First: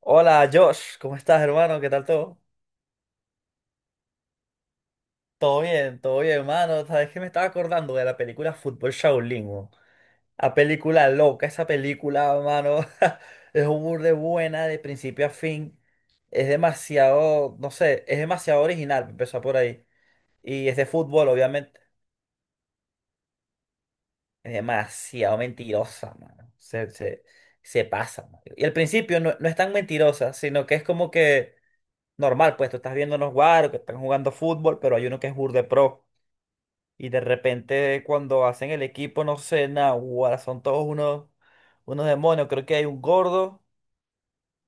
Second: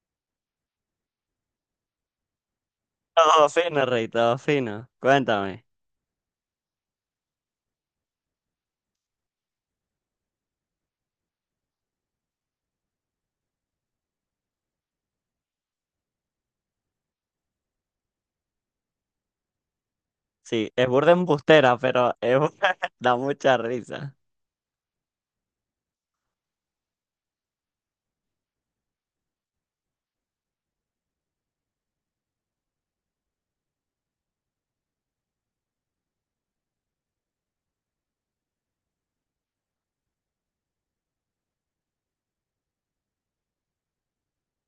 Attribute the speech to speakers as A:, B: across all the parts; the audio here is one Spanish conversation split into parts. A: Hola Josh, ¿cómo estás hermano? ¿Qué tal todo?
B: Todo fino, Rey, todo fino. Cuéntame.
A: Todo bien hermano. Sabes que me estaba acordando de la película Fútbol Shaolin, weón. La película loca, esa película, hermano. Es un burde buena de principio a fin. Es demasiado, no sé, es demasiado original, empezó por ahí. Y
B: Sí,
A: es de
B: es burda
A: fútbol,
B: embustera,
A: obviamente.
B: pero da mucha risa.
A: Es demasiado mentirosa, mano. Se pasa. Mano. Y al principio no, no es tan mentirosa, sino que es como que normal, pues tú estás viendo unos guaros que están jugando fútbol, pero hay uno que es burde pro. Y de repente cuando hacen el equipo, no sé, nada, guara, son todos unos demonios. Creo que hay un gordo,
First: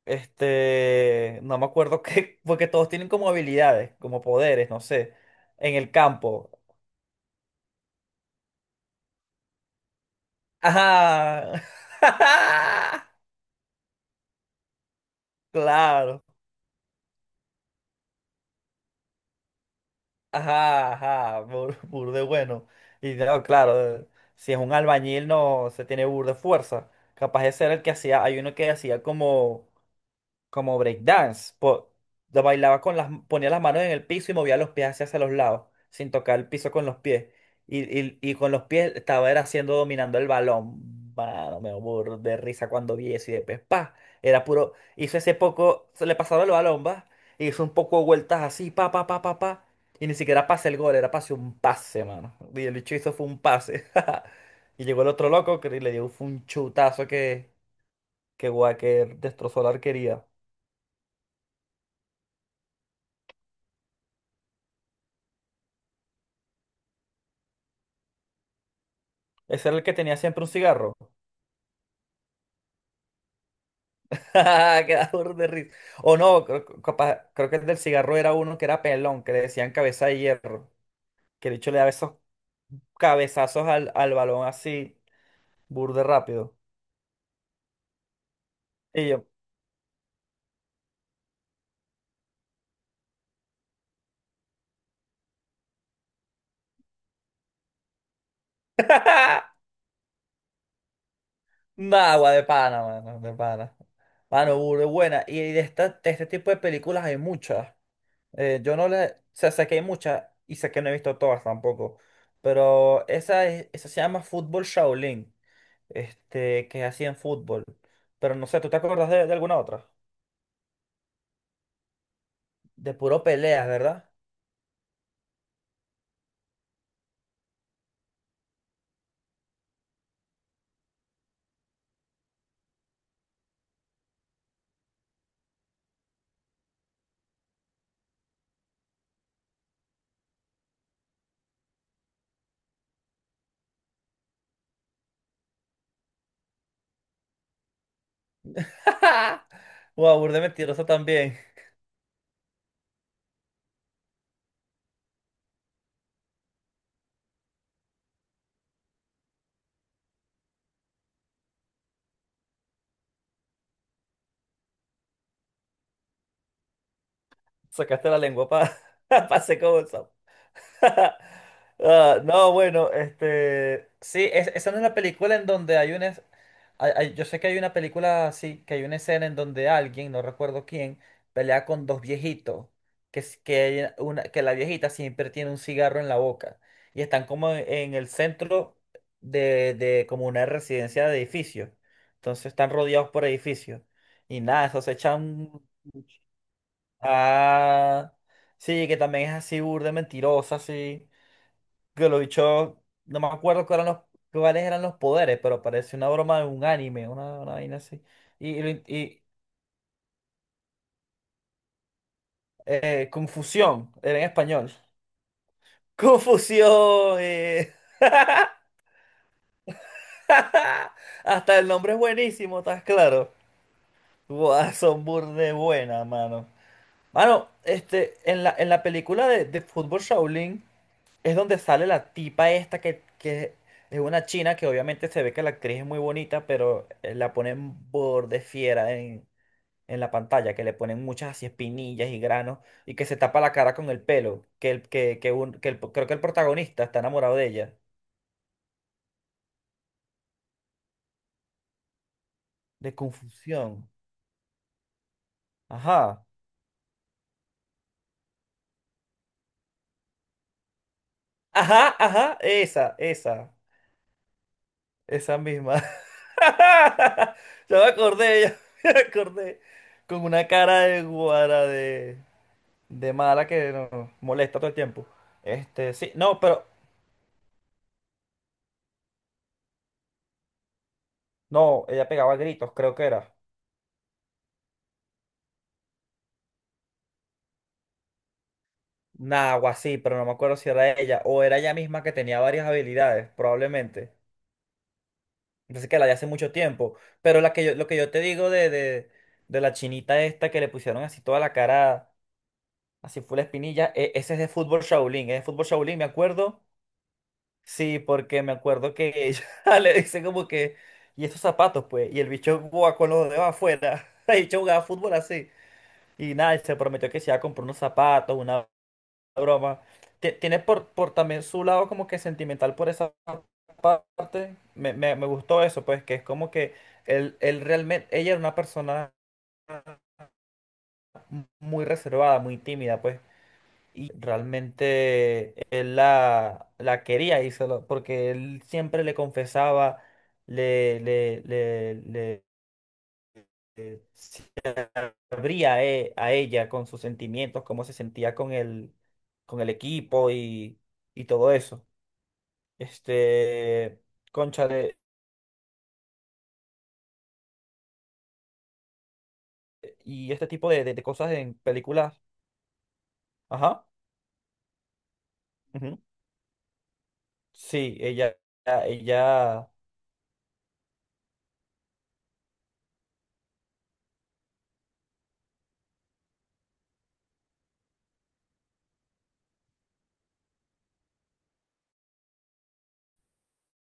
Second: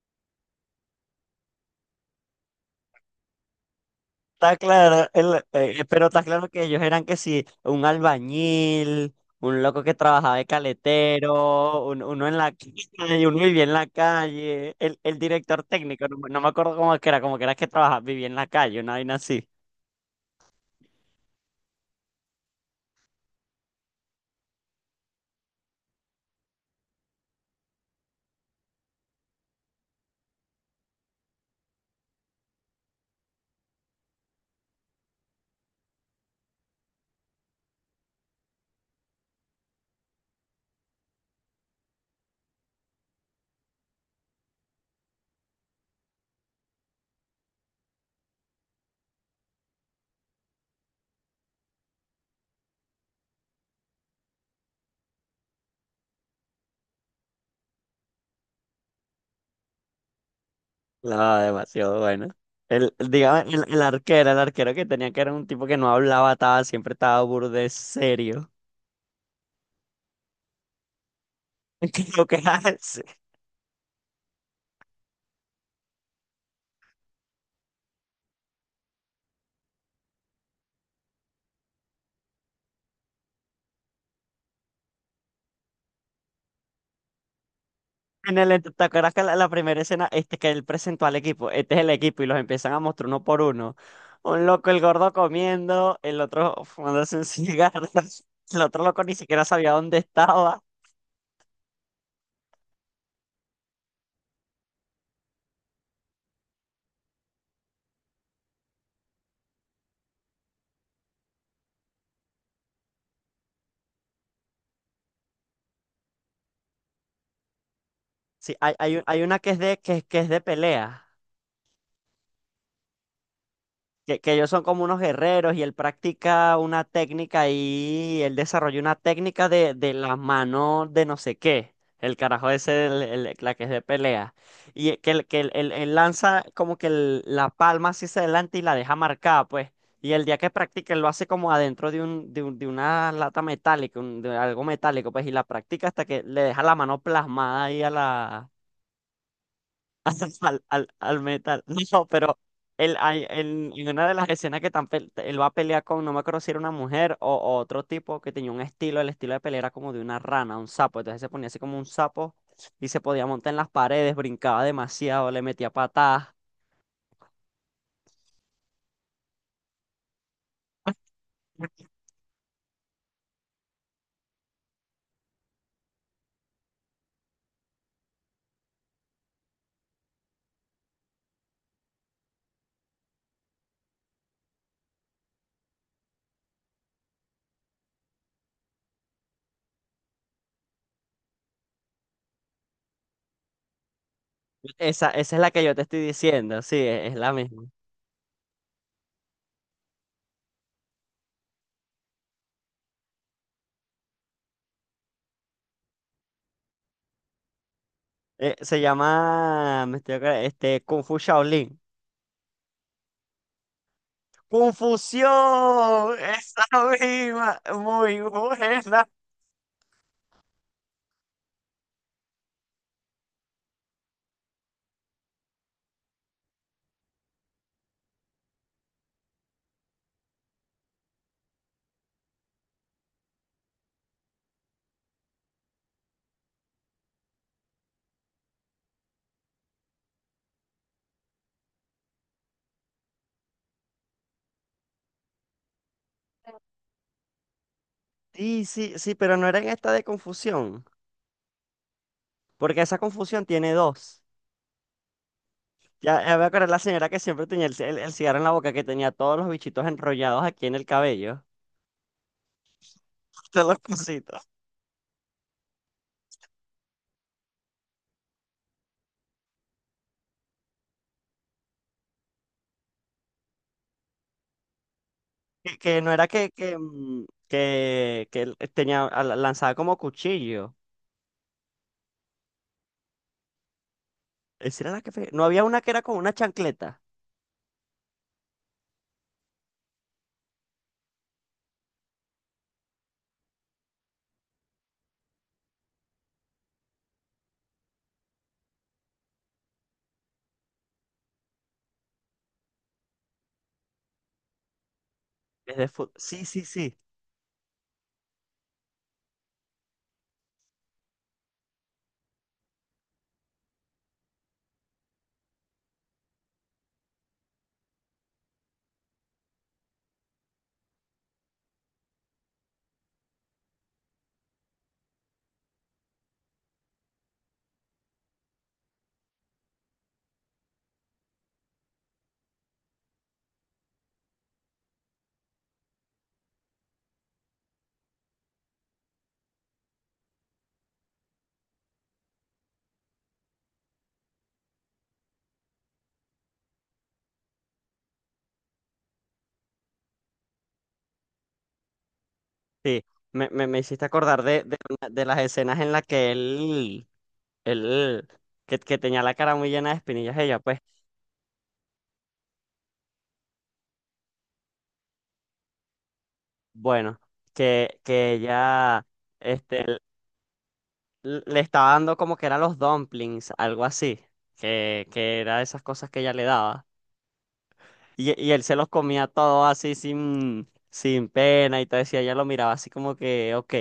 A: no me acuerdo qué, porque todos tienen como habilidades, como
B: Está
A: poderes, no
B: claro,
A: sé, en el
B: pero está claro
A: campo.
B: que ellos eran que sí, un albañil, un loco que trabajaba de
A: Ajá.
B: caletero, uno en la calle, uno vivía en la calle, el director técnico, no,
A: Claro.
B: me acuerdo cómo es que era, como que era que trabajaba, vivía en la calle, una vaina así.
A: Ajá, ajá, burde bueno. Y no, claro, si es un albañil no se tiene burde fuerza. Capaz de ser el que hacía, hay uno que hacía como como breakdance. Lo bailaba con las, ponía las manos en el piso y movía los pies hacia, hacia los lados, sin tocar el piso con los pies. Y con los pies estaba era haciendo, dominando el balón. Mano, me burro de risa cuando vi eso y después, pa, era puro, hizo ese poco, se le pasaba el balón, va, e hizo un poco de vueltas así, pa, pa, pa, pa, pa, y ni siquiera pase el gol, era pase un pase, mano. Y el bicho hizo fue un pase. Y llegó el otro loco que le dio fue un chutazo que destrozó la arquería.
B: No, demasiado bueno. El, digamos, el arquero que tenía que era un tipo que no hablaba, estaba, siempre estaba burde serio.
A: Ese era el que tenía siempre un cigarro.
B: Que lo que hace
A: Queda burda de risa. O no, creo, creo que el del cigarro era uno que era pelón, que le decían cabeza de hierro. Que el hecho le daba esos cabezazos al, al balón así, burde rápido.
B: en el, ¿te
A: Y
B: acuerdas que
A: yo,
B: la primera escena este que él presentó al equipo? Este es el equipo y los empiezan a mostrar uno por uno. Un loco, el gordo comiendo, el otro fumándose un cigarro, el otro loco ni siquiera sabía dónde estaba.
A: ¡nah, agua de pana, mano, de pana! Mano, burde buena. Y de, esta, de este tipo de películas hay muchas. Yo no le. O sea, sé que hay muchas y sé que no he visto todas tampoco. Pero esa, esa se llama Fútbol Shaolin. Este, que hacían fútbol. Pero no
B: Sí,
A: sé, ¿tú te acuerdas
B: hay
A: de
B: una que
A: alguna
B: es de,
A: otra?
B: que es de pelea.
A: De puro peleas, ¿verdad?
B: Que ellos son como unos guerreros y él practica una técnica y él desarrolló una técnica de la mano de no sé qué. El carajo ese, la que es de pelea. Y que, él lanza como que la palma así hacia adelante y la deja marcada, pues. Y el día que practica, él lo hace como adentro de una lata metálica, de algo metálico, pues, y la practica hasta que le deja la mano plasmada ahí
A: Wow, burde mentiroso
B: al
A: también.
B: metal. No, pero él, en una de las escenas que él va a pelear con, no me acuerdo si era una mujer o otro tipo que tenía un estilo, el estilo de pelea era como de una rana, un sapo. Entonces se ponía así como un sapo y se podía montar en las paredes, brincaba demasiado, le metía patadas.
A: Sacaste la lengua para pa' hacer como eso. Ah, no, bueno, este, sí, esa no es la película en donde hay una, yo sé que hay una película así, que hay una escena en donde alguien, no recuerdo quién, pelea con dos viejitos, que, es- que, hay una, que la viejita siempre tiene un cigarro en la boca y están como en el centro de como una residencia de edificios, entonces están rodeados por edificios y nada, eso se
B: Esa es
A: echan,
B: la que yo te estoy diciendo, sí, es la misma.
A: ah, sí, que también es así burda, mentirosa, así que lo dicho, no me acuerdo cuáles eran los poderes, pero parece una broma de un anime, una vaina así. Y, y, lo
B: Se
A: in- y,
B: llama, me estoy acordando, este, Kung Fu Shaolin.
A: confusión, era en español.
B: ¡Confusión! ¡Esa
A: Confusión.
B: misma! Muy buena.
A: Hasta el nombre es buenísimo, ¿estás claro? Guau, son burde buena, mano. Mano, este, en la película de Fútbol Shaolin. Es donde sale la tipa esta que es una china que obviamente se ve que la actriz es muy bonita, pero la ponen borde fiera en la pantalla, que le ponen muchas así espinillas y granos y que se tapa la cara con el pelo, que, el, que, un- que el- creo que el protagonista está enamorado de ella,
B: Sí, sí, sí, pero no era en esta de confusión, porque
A: de
B: esa confusión tiene
A: confusión.
B: 2. Ya,
A: Ajá,
B: ya me acordé de la señora que siempre tenía el cigarro en la boca, que tenía todos los bichitos enrollados aquí en el cabello,
A: ajá, ajá, esa, esa,
B: todos los cositos.
A: esa misma. Ya me acordé, ya me acordé, con una cara de guara. De mala que no, molesta todo el tiempo.
B: Que,
A: Este,
B: que no
A: sí,
B: era
A: no,
B: que,
A: pero
B: que, mm, que, que él tenía, lanzaba como cuchillo.
A: no, ella pegaba gritos, creo que era.
B: Esa era la que... No había una que era con una chancleta.
A: Nah, algo así, pero no me acuerdo si era ella o era ella misma que tenía varias habilidades, probablemente. Entonces que la de hace mucho tiempo. Pero la que yo, lo que yo te digo de la chinita esta que le pusieron así toda la cara, así fue la espinilla, ese es de fútbol Shaolin, es de fútbol Shaolin, me
B: Sí,
A: acuerdo.
B: sí, sí,
A: Sí, porque me acuerdo que ella le dice como que, y esos zapatos, pues, y el bicho jugaba con los dedos afuera. El bicho jugaba fútbol así. Y nada, y se prometió que se iba a comprar unos zapatos, una broma. Tiene por también su lado como que sentimental por esa parte. Me gustó eso, pues, que es como que él realmente, ella era una persona muy reservada, muy tímida, pues. Y realmente él la, la quería y porque él siempre le confesaba, le, le, le, le- le- abría a, a ella con sus sentimientos, cómo se sentía con el equipo y todo eso.
B: sí. Me
A: Este,
B: hiciste acordar
A: concha
B: de,
A: de,
B: de las escenas en las que él, él que tenía la cara muy llena de
A: y
B: espinillas
A: este
B: ella,
A: tipo
B: pues.
A: de, de cosas en películas. Ajá. Ujú.
B: Bueno,
A: Sí,
B: que
A: ella,
B: ella
A: ella,
B: este, le estaba dando como que eran los dumplings, algo así, que era esas cosas que ella le daba. Y él se los comía todo así sin, sin pena y todo eso, y ella lo miraba así como que, ok,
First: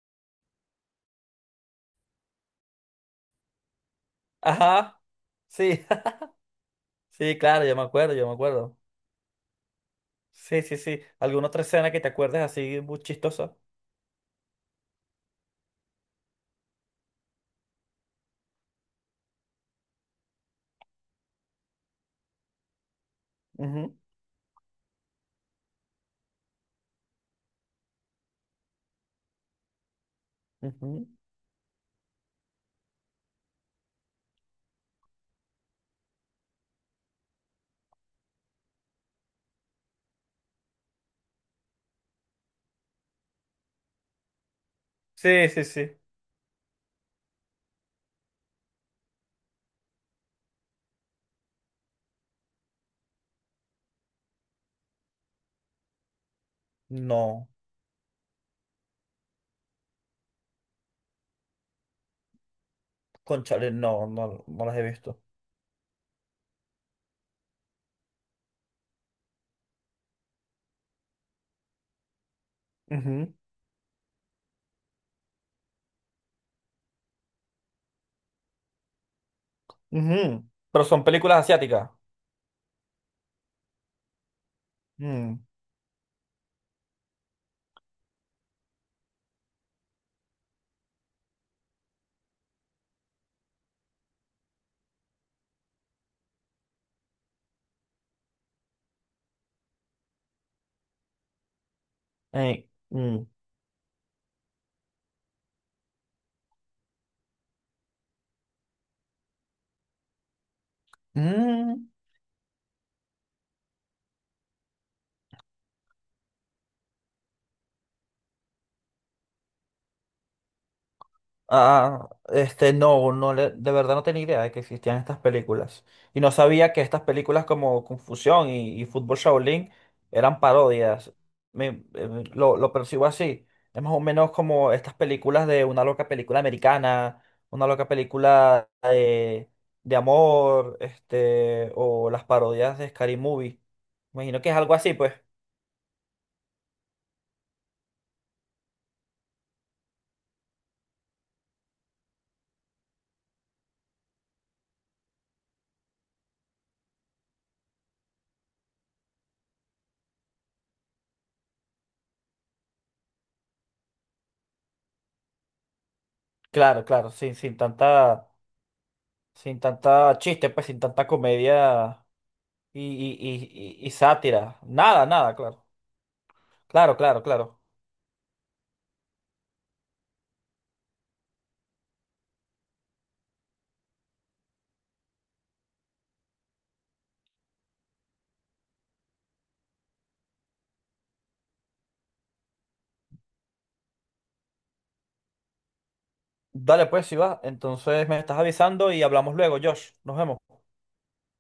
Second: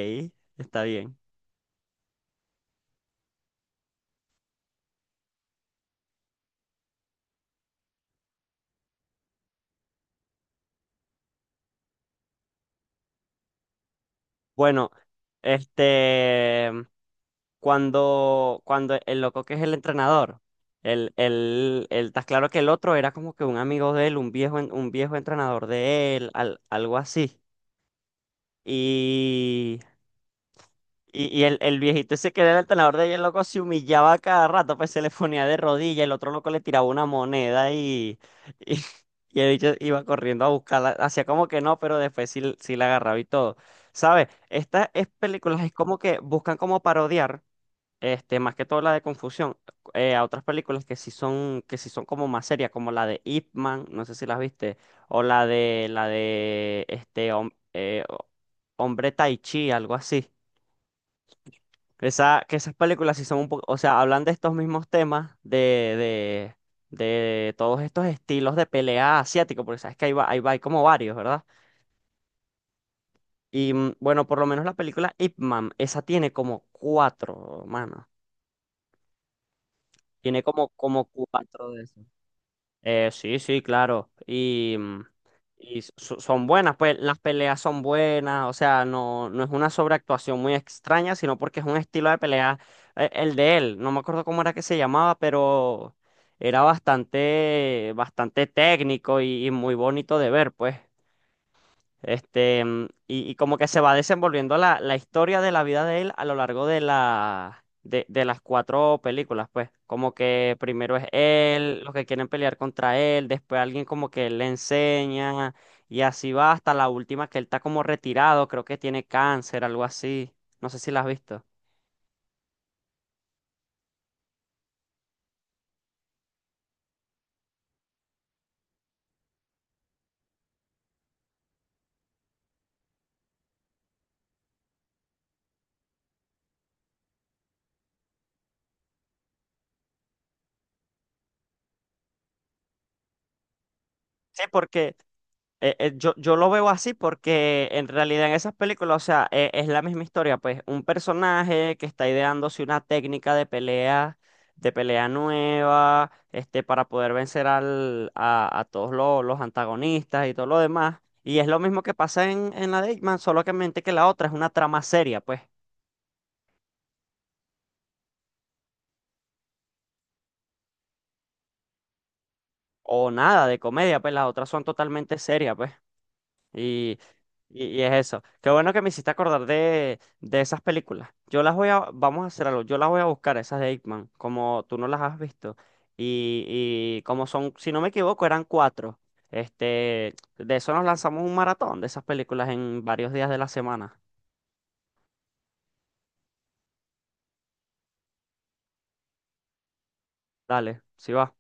B: está bien.
A: ajá. Sí, sí, claro, yo me acuerdo, yo me acuerdo. Sí, sí, sí. ¿Alguna otra escena que te acuerdes así muy chistosa?
B: Bueno, este, cuando, cuando el loco que es el entrenador, el, está claro que el otro era como que un amigo
A: Ujú,
B: de él, un viejo, un viejo entrenador de él, algo así. Y,
A: ujú.
B: y el viejito ese que era el entrenador de ella, el loco se humillaba cada rato, pues se le ponía de rodillas, el otro loco le tiraba una moneda y, y, y el bicho iba corriendo a buscarla, hacía como que no, pero después sí, sí la agarraba y todo. ¿Sabes? Estas es-
A: Sí,
B: películas
A: sí,
B: es como
A: sí.
B: que buscan como parodiar. Este, más que todo la de confusión, a otras películas que sí son como más serias, como la de Ip Man, no sé si las viste, o la de
A: No,
B: Hombre Tai Chi, algo así. Esa, que esas películas sí son un poco,
A: cónchale
B: o sea,
A: no,
B: hablan de
A: no,
B: estos
A: no las he
B: mismos
A: visto.
B: temas, de todos estos estilos de pelea asiático, porque sabes que ahí va, hay como varios, ¿verdad? Y mm, bueno, por lo menos la película Ip Man, esa tiene como 4, mano. Tiene
A: Ujú.
B: como,
A: Pero son
B: como
A: películas
B: 4 de
A: asiáticas.
B: esos. Sí, sí, claro. Y, mm,
A: Mm.
B: y son buenas, pues las peleas son buenas, o sea, no, no es una sobreactuación muy extraña, sino porque es un estilo de pelea, el de él, no me acuerdo cómo era que se llamaba, pero era bastante, bastante técnico y muy bonito de ver, pues. Este,
A: Eh,
B: mm,
A: mm.
B: y como que se va desenvolviendo la historia de la vida de él a lo largo de de las 4 películas, pues. Como que primero es él,
A: Mm.
B: los que quieren pelear contra él, después alguien como que le enseña, y así va hasta la última que él está como retirado, creo que tiene cáncer, algo así. No sé si la has visto.
A: Ah, este, no, de verdad no tenía idea de que existían estas películas. Y no sabía que estas películas como Confusión y Fútbol Shaolin eran parodias. Me- lo percibo así. Es más o menos como estas películas de una loca película americana, una loca película de amor, este, o las parodias de Scary Movie. Imagino
B: Sí,
A: que es algo así,
B: porque
A: pues.
B: yo lo veo así porque en realidad en esas películas, o sea, es la misma historia, pues un personaje que está ideándose una técnica de pelea nueva, este, para poder vencer a todos los antagonistas y todo lo demás. Y es lo mismo que pasa en la de Ip Man, solo que mente que la otra es una trama seria, pues,
A: Claro, claro, sin, sin tanta, sin tanta chiste, pues sin tanta comedia y,
B: o nada de
A: y
B: comedia, pues las otras
A: sátira.
B: son
A: Nada,
B: totalmente
A: nada,
B: serias,
A: claro.
B: pues.
A: Claro,
B: Y,
A: claro, claro.
B: y es eso. Qué bueno que me hiciste acordar de esas películas. Yo las voy a, vamos a hacer algo, yo las voy a buscar, esas de Hitman, como tú no las has visto. Y, y como son, si no me equivoco, eran 4. Este, de eso nos lanzamos un maratón de esas películas en varios días de la semana.
A: Dale pues, si va. Entonces me estás avisando y hablamos luego, Josh. Nos vemos.
B: Dale, si va.